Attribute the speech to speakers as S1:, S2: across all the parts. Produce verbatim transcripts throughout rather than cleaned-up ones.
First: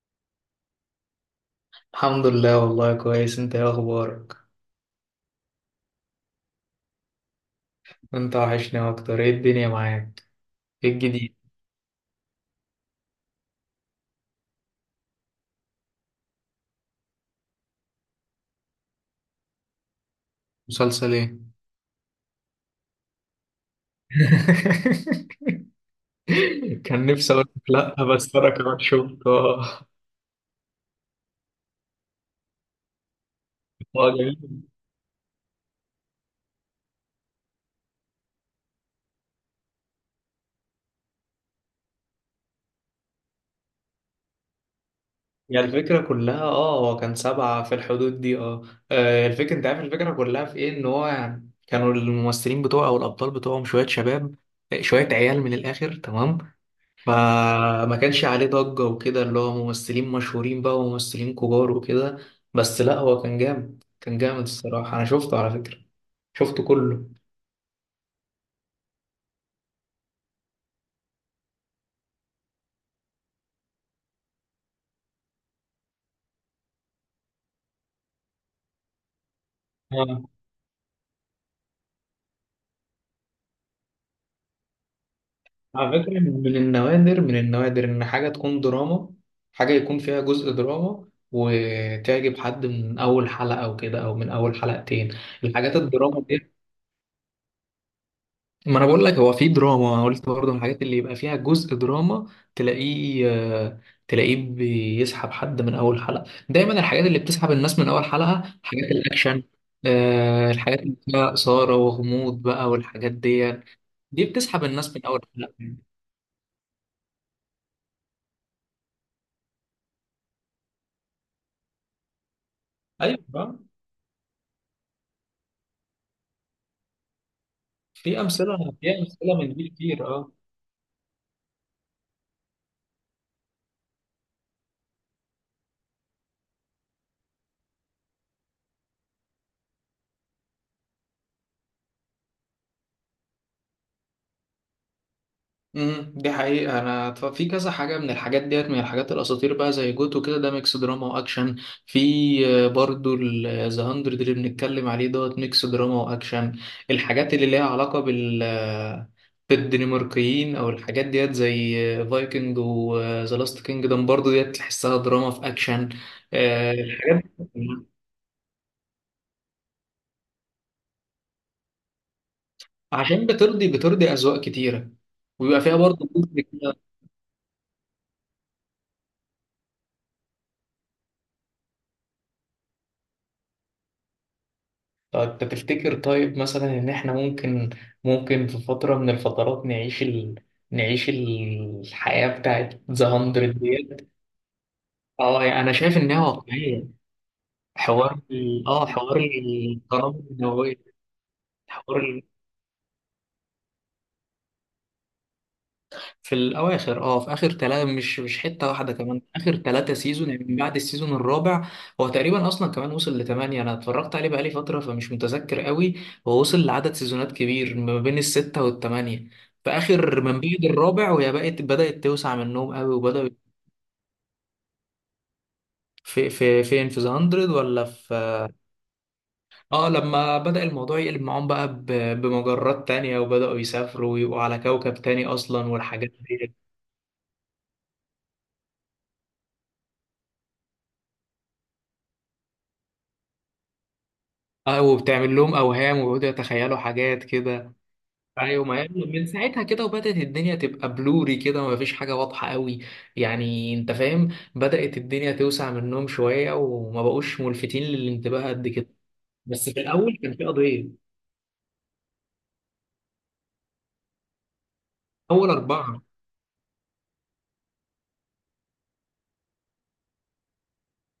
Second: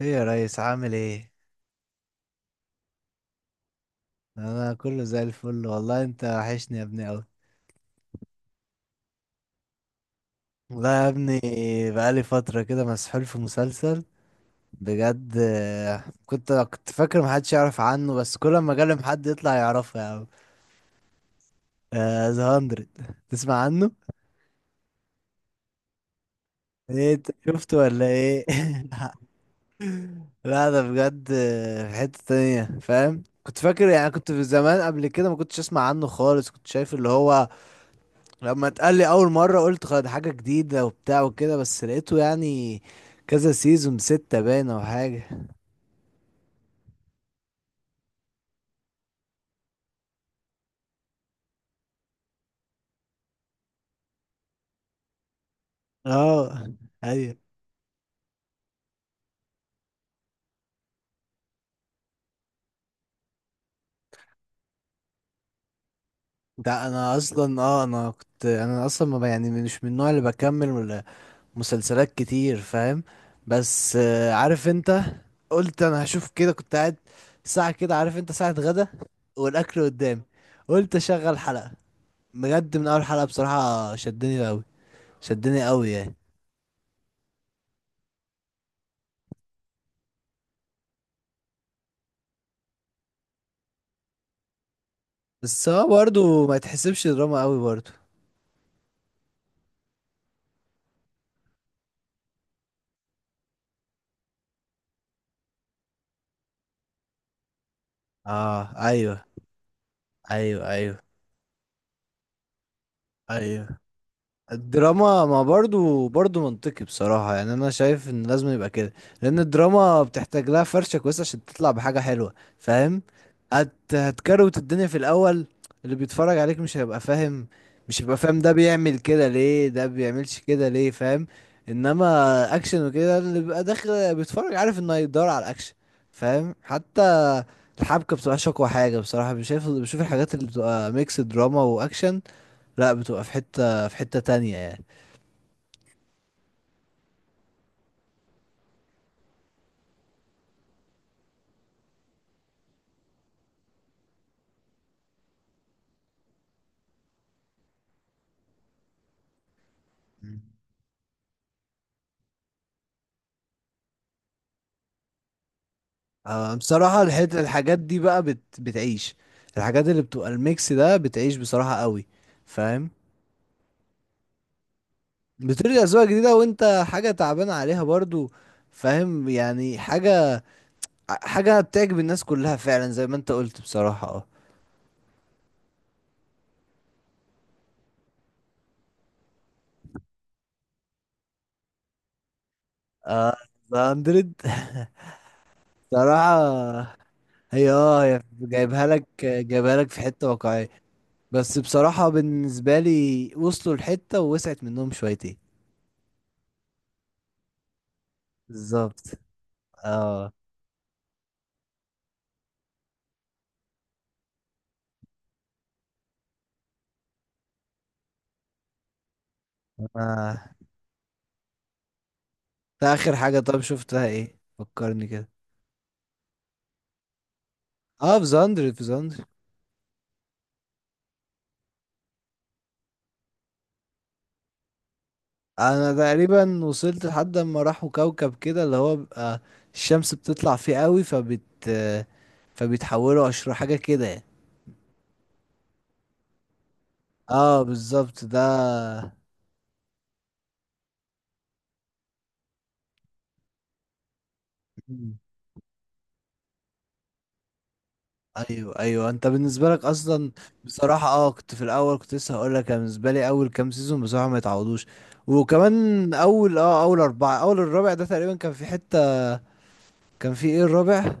S1: ايه يا ريس عامل ايه.
S2: الحمد لله، والله كويس. انت ايه اخبارك؟
S1: انا كله زي الفل والله، انت وحشني يا ابني اوي.
S2: انت وحشني اكتر. ايه الدنيا معاك؟
S1: والله
S2: ايه
S1: يا
S2: الجديد؟
S1: ابني، بقالي فترة كده مسحول في مسلسل بجد. آه، كنت كنت فاكر محدش يعرف عنه، بس كل ما اكلم حد يطلع يعرفه يا عم.
S2: مسلسل ايه؟
S1: ذا هاندرد، تسمع عنه؟
S2: كان
S1: ايه انت
S2: نفسي اقول لك
S1: شفته
S2: لا،
S1: ولا
S2: بس
S1: ايه؟
S2: انا كمان شفته اه.
S1: لا ده بجد، آه، في حتة تانية فاهم. كنت فاكر يعني،
S2: اه،
S1: كنت في
S2: جميل.
S1: زمان قبل كده ما كنتش اسمع عنه خالص، كنت شايف اللي هو، لما اتقال لي اول مره قلت خد حاجه جديده وبتاع وكده، بس لقيته يعني كذا سيزون، ستة باينه وحاجه.
S2: يعني الفكره كلها، اه هو كان سبعه في الحدود دي اه. اه، الفكره، انت عارف الفكره كلها في ايه، ان هو يعني كانوا الممثلين بتوعه او الابطال بتوعهم شويه شباب، شويه عيال من الاخر، تمام.
S1: اه ايوه.
S2: فما كانش عليه ضجة وكده، اللي هو ممثلين مشهورين بقى وممثلين كبار وكده. بس لا، هو كان جامد، كان جامد الصراحة. أنا شفته على فكرة، شفته
S1: ده
S2: كله.
S1: انا اصلا اه، انا كنت، انا اصلا ما ب- يعني مش من النوع اللي بكمل ولا مسلسلات كتير فاهم. بس آه، عارف انت، قلت انا هشوف كده. كنت قاعد ساعه كده، عارف انت، ساعه غدا والاكل قدامي،
S2: آه.
S1: قلت اشغل حلقه. بجد من اول حلقه بصراحه شدني قوي، شدني قوي
S2: على
S1: يعني.
S2: فكرة، من النوادر، من النوادر إن حاجة تكون دراما، حاجة يكون فيها جزء دراما وتعجب حد من أول حلقة أو كده أو من أول حلقتين،
S1: بس
S2: الحاجات
S1: هو
S2: الدراما
S1: برضه
S2: دي.
S1: ما يتحسبش دراما قوي برضه.
S2: ما انا بقول لك هو في دراما، قلت برضه من الحاجات اللي يبقى فيها جزء دراما، تلاقيه، آه، تلاقيه بيسحب حد من اول حلقه. دايما الحاجات اللي بتسحب الناس من اول حلقه
S1: اه
S2: حاجات
S1: ايوه
S2: الاكشن. آه،
S1: ايوه.
S2: الحاجات اللي
S1: ايوه
S2: فيها اثاره وغموض بقى والحاجات دي،
S1: ايوه.
S2: دي بتسحب الناس من اول
S1: الدراما ما
S2: حلقه.
S1: برضو، برضو منطقي بصراحة، يعني أنا شايف إن لازم يبقى كده، لأن الدراما بتحتاج لها فرشة كويسة عشان تطلع بحاجة حلوة فاهم.
S2: ايوه، آه.
S1: هت، هتكروت الدنيا في الأول. اللي بيتفرج عليك مش هيبقى فاهم، مش هيبقى
S2: في
S1: فاهم ده
S2: امثله، في
S1: بيعمل كده
S2: امثله من
S1: ليه،
S2: دي
S1: ده
S2: كتير اه.
S1: بيعملش كده ليه، فاهم؟ إنما أكشن وكده، اللي بيبقى داخل بيتفرج عارف إنه هيدور على الأكشن، فاهم؟ حتى الحبكة بتبقى أقوى حاجة بصراحة. بشوف بشوف الحاجات اللي بتبقى ميكس دراما وأكشن، لا بتبقى في حتة في حتة تانية يعني.
S2: امم دي حقيقة. أنا ف- في كذا حاجة من الحاجات ديت، من الحاجات الأساطير بقى، زي جوتو كده، ده ميكس دراما وأكشن. في، آه، برضو ذا هاندرد اللي بنتكلم عليه دوت ميكس دراما وأكشن. الحاجات اللي ليها علاقة بال آه،
S1: مم.
S2: بالدنماركيين أو الحاجات ديت، زي فايكنج وذا لاست كينجدم، برضو ديت تحسها دراما في أكشن.
S1: آه،
S2: آه،
S1: بصراحة
S2: الحاجات
S1: الحت...، الحاجات
S2: دي
S1: دي بقى بت...، بتعيش. الحاجات اللي بتبقى الميكس ده بتعيش بصراحة قوي، فاهم؟
S2: عشان بترضي بترضي أذواق كتيرة، ويبقى فيها
S1: بترجع أذواق
S2: برضو
S1: جديدة
S2: جزء كده.
S1: وانت حاجة تعبان عليها برضو، فاهم يعني. حاجة حاجة بتعجب الناس كلها فعلا زي ما انت قلت بصراحة، اه.
S2: طب انت تفتكر، طيب مثلا ان احنا ممكن، ممكن في فترة من الفترات نعيش ال... نعيش الحياة بتاعت ذا
S1: آه،
S2: مية
S1: ذا
S2: ديت؟
S1: هاندرد.
S2: اه، يعني انا شايف انها واقعية.
S1: بصراحة هي اه، هي
S2: حوار ال...
S1: جايبها
S2: اه،
S1: لك،
S2: حوار
S1: جايبها لك في
S2: القنابل
S1: حتة واقعية.
S2: النووية.
S1: بس
S2: حوار
S1: بصراحة
S2: ال...
S1: بالنسبة لي وصلوا لحتة ووسعت منهم شويتين.
S2: في الاواخر، اه، في اخر ثلاثه، مش مش حته واحده،
S1: بالظبط
S2: كمان اخر ثلاثه سيزون،
S1: اه.
S2: يعني من بعد السيزون الرابع. هو تقريبا اصلا كمان وصل لثمانيه. انا اتفرجت عليه بقالي فتره، فمش متذكر قوي. هو وصل لعدد سيزونات كبير ما بين السته والثمانيه في اخر، من
S1: آه.
S2: بعد الرابع، وهي بقت، بدات توسع منهم
S1: ده
S2: قوي
S1: اخر
S2: وبداوا.
S1: حاجة طب شفتها ايه، فكرني كده.
S2: في في فين، في ذا هاندرد ولا في؟
S1: اه في زندر، في زندر
S2: اه، لما بدأ الموضوع يقلب معاهم بقى ب- بمجرات تانية، وبدأوا يسافروا ويبقوا على كوكب تاني اصلا
S1: انا
S2: والحاجات دي.
S1: تقريبا وصلت لحد ما راحوا كوكب كده اللي هو بيبقى الشمس بتطلع فيه قوي، فبت، فبيتحولوا اشرار حاجة كده يعني.
S2: اه، وبتعمل لهم اوهام ويقعدوا يتخيلوا حاجات
S1: اه
S2: كده.
S1: بالظبط ده.
S2: ايوه، ما هي من ساعتها كده، وبدات الدنيا تبقى بلوري كده وما فيش حاجه واضحه قوي، يعني انت فاهم. بدات
S1: مم.
S2: الدنيا توسع منهم شويه وما بقوش ملفتين للانتباه قد
S1: ايوه
S2: كده.
S1: ايوه، انت
S2: بس
S1: بالنسبة
S2: في
S1: لك
S2: الاول
S1: اصلا،
S2: كان في قضيه.
S1: بصراحة اه كنت في الاول، كنت لسه هقول لك، أنا بالنسبة لي اول كام سيزون بصراحة ما يتعوضوش.
S2: اول اربعه،
S1: وكمان اول اه، اول اربعة، اول الرابع ده تقريبا كان في حتة. كان في ايه الرابع؟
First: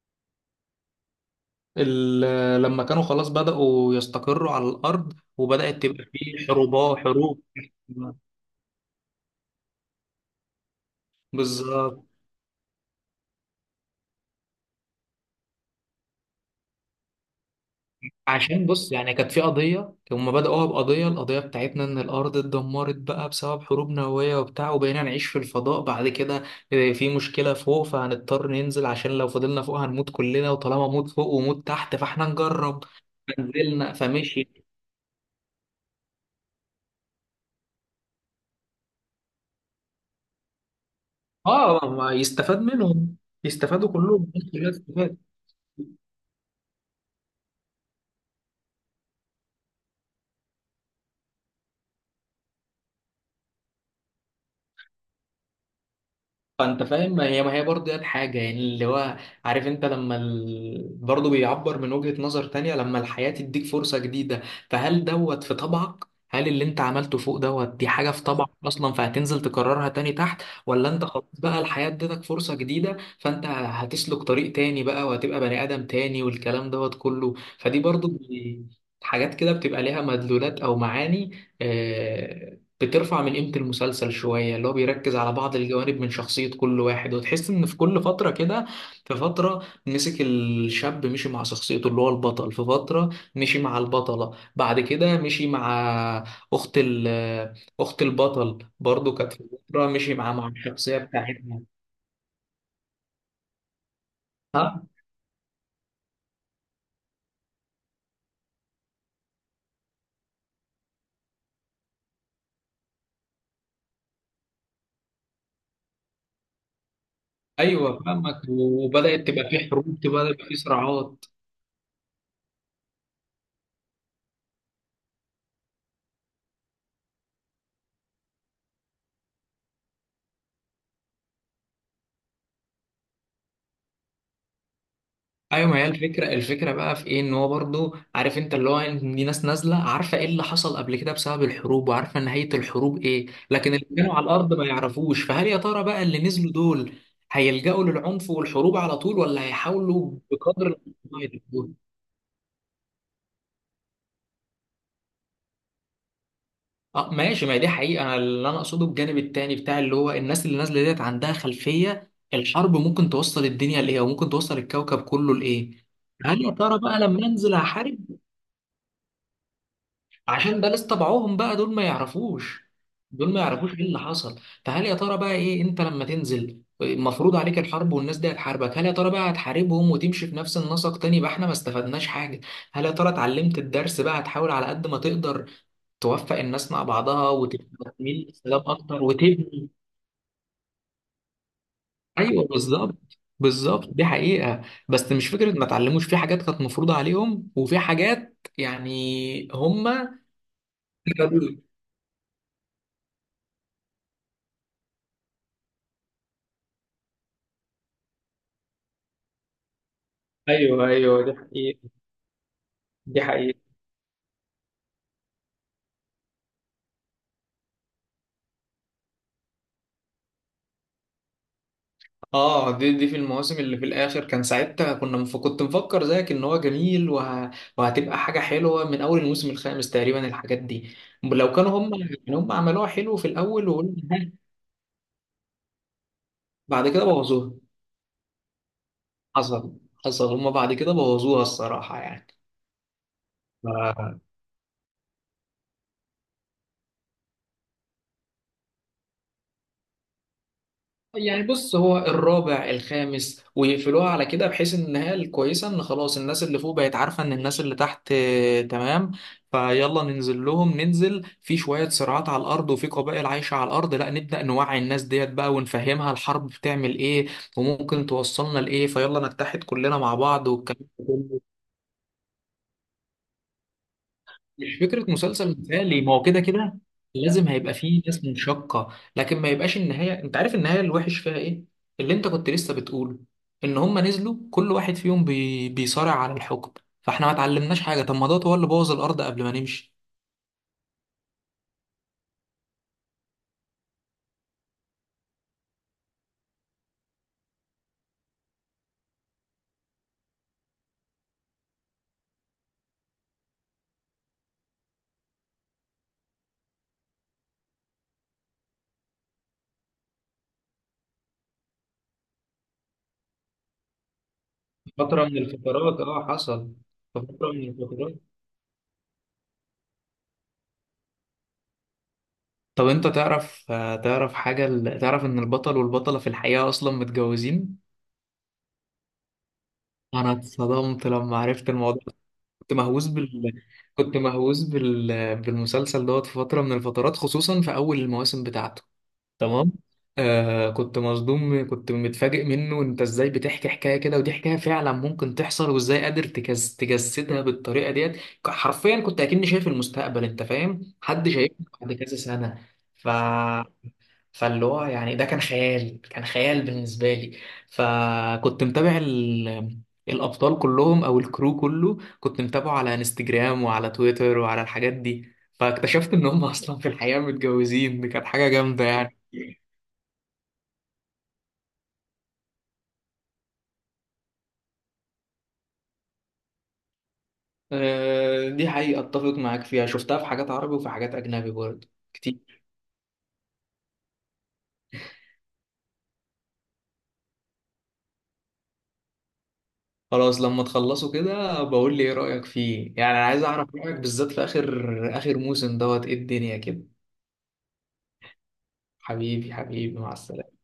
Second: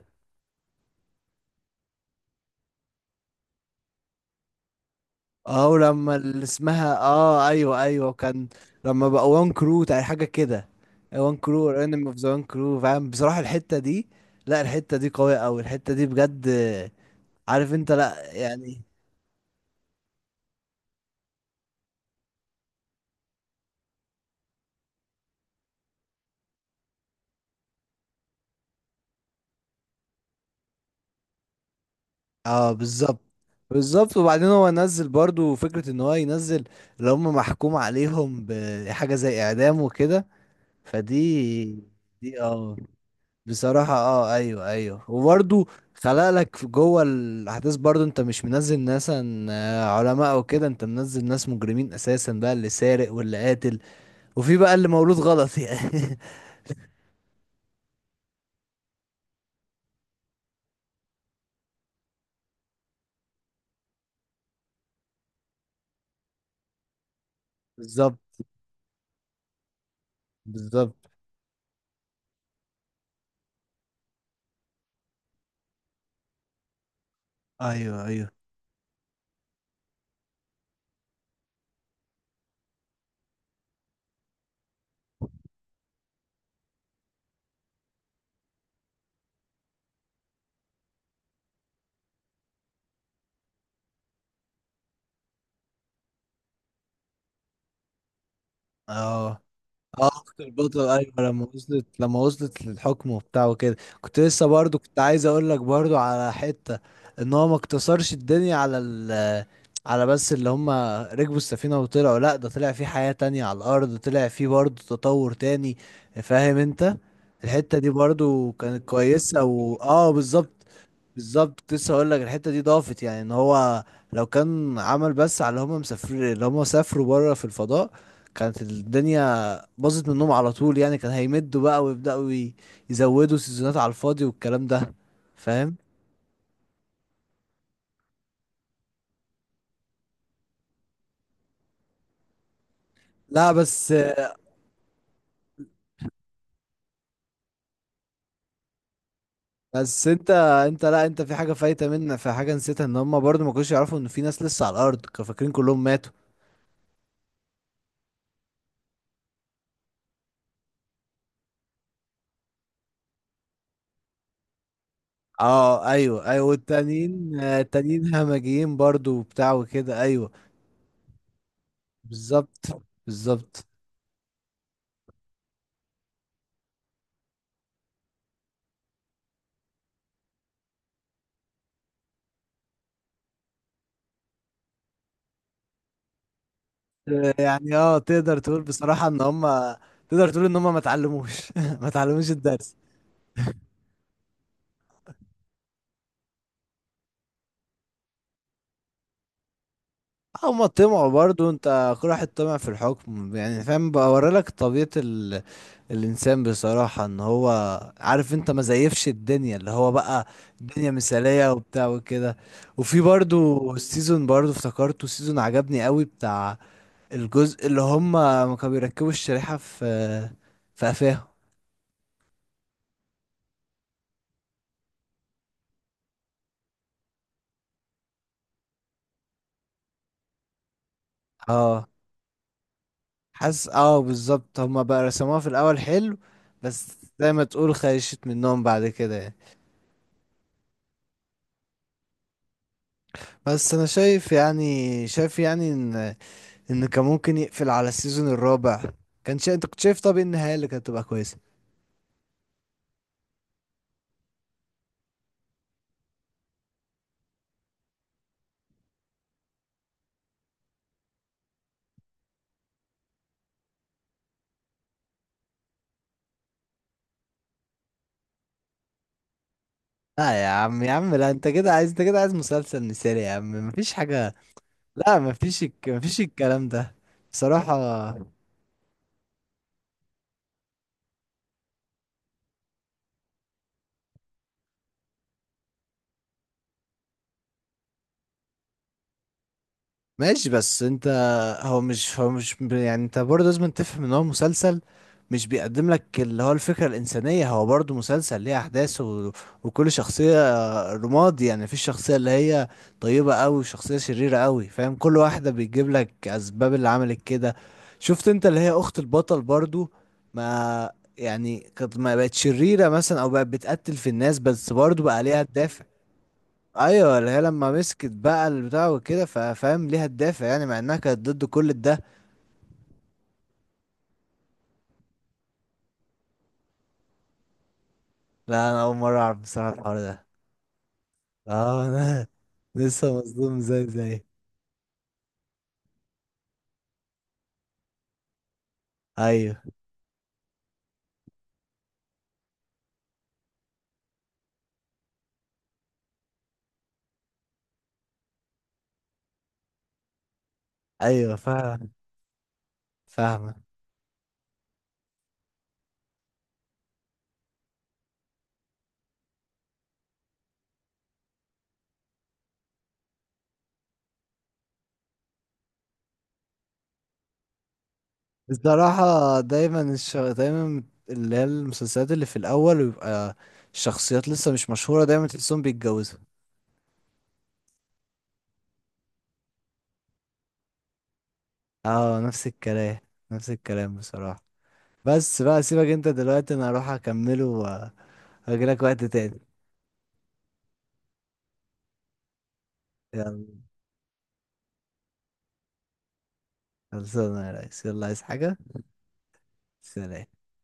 S2: ال- لما كانوا خلاص بداوا يستقروا على الارض،
S1: اه
S2: وبدات تبقى
S1: ولما اللي
S2: في
S1: اسمها
S2: حروبات، حروب.
S1: اه، ايوه ايوه كان لما بقى وان كرو تاع حاجه كده، وان كرو
S2: بالظبط.
S1: انمي اوف ذا وان كرو فاهم. بصراحه الحته دي، لا الحته دي قويه قوي، الحته دي بجد، عارف انت، لا
S2: عشان
S1: يعني.
S2: بص، يعني كانت في قضية، هما بدأوها بقضية، القضية بتاعتنا إن الأرض اتدمرت بقى بسبب حروب نووية وبتاع، وبقينا نعيش في الفضاء بعد كده. آه، في مشكلة فوق، فهنضطر ننزل، عشان لو فضلنا فوق هنموت كلنا، وطالما موت فوق وموت تحت فاحنا
S1: اه
S2: نجرب،
S1: بالظبط،
S2: فنزلنا
S1: بالظبط. وبعدين
S2: فمشي.
S1: هو نزل برضو فكره ان هو ينزل، اللي هم محكوم عليهم بحاجه زي اعدام وكده،
S2: اه،
S1: فدي،
S2: ما
S1: دي
S2: يستفاد
S1: اه،
S2: منهم، يستفادوا
S1: بصراحة
S2: كلهم،
S1: اه
S2: الناس
S1: ايوه
S2: كلها
S1: ايوه.
S2: تستفاد.
S1: وبرضه خلق لك في جوه الاحداث، برضه انت مش منزل ناس عن- آه، علماء او كده، انت منزل ناس مجرمين اساسا بقى، اللي سارق واللي قاتل، وفي بقى اللي مولود غلط يعني.
S2: فانت فاهم، ما هي ما هي برضه دي الحاجه، يعني اللي هو، عارف انت لما ال... برضه بيعبر من وجهه نظر تانية، لما الحياه تديك فرصه جديده، فهل دوت في طبعك؟ هل اللي انت عملته فوق دوت دي حاجه
S1: بالظبط،
S2: في طبعك اصلا، فهتنزل تكررها تاني تحت؟ ولا انت
S1: بالظبط.
S2: خلاص بقى الحياه ادتك فرصه جديده، فانت هتسلك طريق تاني بقى وهتبقى بني ادم تاني والكلام دوت كله. فدي
S1: ايوه
S2: برضه
S1: ايوه.
S2: بي- حاجات كده بتبقى ليها مدلولات او معاني. آه، بترفع من قيمة المسلسل شوية، اللي هو بيركز على بعض الجوانب من شخصية كل واحد، وتحس إن في كل فترة كده، في فترة مسك الشاب مشي مع شخصيته اللي هو البطل، في فترة مشي مع البطلة، بعد كده مشي مع أخت ال، أخت البطل برضه كانت
S1: اه
S2: في فترة
S1: اه
S2: مشي مع،
S1: اخت
S2: مع
S1: البطل
S2: الشخصية
S1: ايوه، لما
S2: بتاعتها.
S1: وصلت، لما وصلت للحكم وبتاع وكده. كنت لسه برضو
S2: ها.
S1: كنت عايز اقول لك برضو على حتة، ان هو ما اقتصرش الدنيا على ال، على بس اللي هم ركبوا السفينة وطلعوا، لا ده طلع في حياة تانية على الارض، طلع في برضو تطور تاني، فاهم انت؟ الحتة دي
S2: أيوه فاهمك.
S1: برضو كانت
S2: وبدأت
S1: كويسة،
S2: تبقى في
S1: و
S2: حروب،
S1: اه
S2: تبقى يبقى
S1: بالظبط.
S2: في صراعات.
S1: بالظبط، كنت لسه هقول لك الحته دي ضافت يعني، ان هو لو كان عمل بس على اللي هم مسافر، اللي هم سافروا بره في الفضاء، كانت الدنيا باظت منهم على طول يعني، كان هيمدوا بقى ويبداوا ي- يزودوا سيزونات على الفاضي والكلام ده،
S2: ايوه،
S1: فاهم؟
S2: ما هي الفكره، الفكره بقى في ايه، ان هو برضو عارف انت اللي هو، إن دي ناس نازله عارفه ايه اللي حصل قبل كده بسبب الحروب، وعارفه نهايه الحروب ايه،
S1: لا
S2: لكن اللي
S1: بس،
S2: كانوا على الارض ما يعرفوش. فهل يا ترى بقى اللي نزلوا دول هيلجأوا للعنف والحروب على طول، ولا
S1: بس
S2: هيحاولوا
S1: انت
S2: بقدر
S1: انت لا
S2: الامكان
S1: انت، في حاجه
S2: يتجنبوها؟
S1: فايته منك، في حاجه نسيتها، ان هم برضو ما كانوش يعرفوا ان في ناس لسه على الارض، كانوا فاكرين كلهم ماتوا.
S2: اه ماشي، ما هي دي حقيقه. أنا اللي انا اقصده الجانب التاني بتاع، اللي هو الناس اللي نازله ديت عندها خلفيه الحرب ممكن توصل الدنيا لايه وممكن توصل الكوكب كله لايه.
S1: اه ايوه
S2: هل
S1: ايوه،
S2: يا ترى بقى لما
S1: والتانيين
S2: انزل
S1: آه،
S2: احارب
S1: التانيين همجيين برضو وبتاع وكده، ايوه.
S2: عشان ده لسه طبعهم بقى؟ دول ما يعرفوش،
S1: بالظبط
S2: دول ما
S1: بالظبط.
S2: يعرفوش ايه اللي حصل. فهل يا ترى بقى ايه، انت لما تنزل مفروض عليك الحرب، والناس دي هتحاربك، هل يا ترى بقى هتحاربهم وتمشي في نفس النسق تاني، يبقى احنا ما استفدناش حاجة؟ هل يا ترى اتعلمت الدرس بقى، هتحاول على قد ما تقدر توفق الناس مع بعضها وتميل
S1: يعني اه، تقدر
S2: للسلام
S1: تقول
S2: اكتر
S1: بصراحة ان هم،
S2: وتبني؟
S1: تقدر تقول ان هم ما اتعلموش. ما اتعلموش
S2: ايوه
S1: الدرس.
S2: بالظبط، بالظبط دي حقيقة. بس مش فكرة ما اتعلموش، في حاجات كانت مفروضة عليهم وفي حاجات يعني هما.
S1: هم طمعوا برضو، انت كل واحد طمع في الحكم يعني، فاهم؟ بوريلك طبيعة ال...، الانسان بصراحة، ان هو عارف انت ما زيفش الدنيا اللي هو بقى،
S2: ايوه
S1: الدنيا
S2: ايوه دي
S1: مثالية
S2: حقيقة.
S1: وبتاع وكده. وفي
S2: دي
S1: برضو
S2: حقيقة.
S1: السيزون، برضو افتكرته سيزون عجبني قوي بتاع، الجزء اللي هم ما كانوا بيركبوا الشريحة في، في قفاهم.
S2: اه، دي، دي في المواسم اللي في الاخر. كان ساعتها كنا مف... كنت مفكر زيك ان هو جميل وه... وهتبقى حاجة حلوة من اول الموسم الخامس تقريبا، الحاجات دي، لو كانوا
S1: اه
S2: هم يعني هم عملوها حلو في
S1: حاسس
S2: الاول وقلنا
S1: اه،
S2: ها.
S1: بالظبط، هما بقى رسموها في الاول حلو،
S2: بعد
S1: بس
S2: كده
S1: زي ما
S2: بوظوها.
S1: تقول خيشت منهم بعد كده يعني.
S2: حصل، حصل هم بعد كده بوظوها الصراحة.
S1: بس انا
S2: يعني
S1: شايف يعني، شايف يعني ان، ان كان ممكن يقفل على السيزون الرابع. كان شا...، انت كنت شايف طب إيه النهايه اللي كانت تبقى كويسه؟
S2: يعني بص، هو الرابع الخامس ويقفلوها على كده، بحيث ان النهايه الكويسه ان خلاص الناس اللي فوق بقت عارفه ان الناس اللي تحت، آه، تمام، فيلا ننزل لهم، ننزل في شويه صراعات على الارض وفي قبائل عايشه على الارض، لا نبدا نوعي الناس ديت بقى ونفهمها الحرب بتعمل ايه وممكن توصلنا لايه، فيلا نتحد كلنا مع
S1: لا
S2: بعض
S1: يا عم،
S2: والكلام
S1: يا
S2: ده
S1: عم لا،
S2: كله.
S1: انت كده عايز، انت كده عايز مسلسل مثالي يا عم، مفيش حاجه.
S2: مش فكرة
S1: لا
S2: مسلسل
S1: مفيش الك...،
S2: مثالي، ما
S1: مفيش
S2: هو كده
S1: الكلام
S2: كده
S1: ده
S2: لازم
S1: بصراحه.
S2: هيبقى فيه ناس منشقة، لكن ما يبقاش النهاية، انت عارف النهاية الوحش فيها ايه، اللي انت كنت لسه بتقوله، ان هما نزلوا كل واحد فيهم بي... بيصارع على الحكم، فاحنا ما اتعلمناش حاجة. طب ما دوت هو اللي بوظ الارض قبل ما نمشي.
S1: ماشي بس انت، هو مش، هو مش يعني انت برضه لازم تفهم ان هو مسلسل مش بيقدم لك اللي هو الفكرة الإنسانية، هو برضه مسلسل ليه أحداث و...، وكل شخصية رماد يعني، مفيش شخصية اللي هي طيبة أوي وشخصية شريرة أوي، فاهم؟ كل واحدة بيجيب لك أسباب اللي عملت كده. شفت انت اللي هي أخت البطل برضه ما، يعني كانت، ما بقت شريرة مثلا أو بقت بتقتل في الناس، بس برضه بقى
S2: فترة من
S1: ليها الدافع.
S2: الفترات اه حصل،
S1: ايوه
S2: في
S1: اللي هي
S2: فترة من
S1: لما مسكت
S2: الفترات.
S1: بقى البتاع وكده، فاهم ليها الدافع يعني، مع انها كانت ضد كل ده.
S2: طب انت تعرف، آه، تعرف حاجة، ال- تعرف ان البطل والبطلة في الحقيقة اصلا متجوزين؟
S1: لا انا اول مره اعرف بصراحه الحوار ده.
S2: انا اتصدمت لما عرفت
S1: اه
S2: الموضوع.
S1: انا
S2: كنت مهووس
S1: لسه مصدوم
S2: بال
S1: زي،
S2: كنت
S1: زي
S2: مهووس بال... بالمسلسل دوت في فترة من الفترات، خصوصا في أول المواسم بتاعته.
S1: ايوه
S2: تمام. آه كنت مصدوم، كنت متفاجئ منه. انت ازاي بتحكي حكاية كده، ودي حكاية فعلا ممكن تحصل، وازاي قادر تجس... تجسدها بالطريقة ديت. ك- حرفيا كنت اكني شايف المستقبل، انت فاهم، حد
S1: ايوه
S2: شايفني
S1: فاهم،
S2: بعد كذا سنة. ف
S1: فاهمه.
S2: فاللي هو يعني ده كان خيال، كان خيال بالنسبة لي. فكنت متابع ال... الأبطال كلهم أو الكرو كله، كنت متابعه على انستجرام وعلى تويتر وعلى الحاجات دي، فاكتشفت إن هم أصلا في الحقيقة متجوزين. دي كانت حاجة جامدة يعني.
S1: بصراحه دايما الش...، دايما اللي هي المسلسلات اللي في الاول بيبقى الشخصيات لسه مش مشهوره، دايما تحسهم بيتجوزوا.
S2: آه، دي حقيقة أتفق معاك فيها. شفتها في حاجات عربي وفي حاجات أجنبي برضه
S1: اه نفس
S2: كتير.
S1: الكلام، نفس الكلام بصراحه. بس بقى سيبك انت دلوقتي، انا هروح اكمله واجيلك وقت تاني.
S2: خلاص، لما تخلصوا كده بقول لي إيه رأيك فيه، يعني أنا عايز
S1: يلا
S2: أعرف رأيك بالذات في آخر، آخر موسم دوت إيه الدنيا كده.
S1: خلصانة يا ريس، يلا عايز حاجة؟
S2: حبيبي حبيبي، مع
S1: سلام.
S2: السلامة.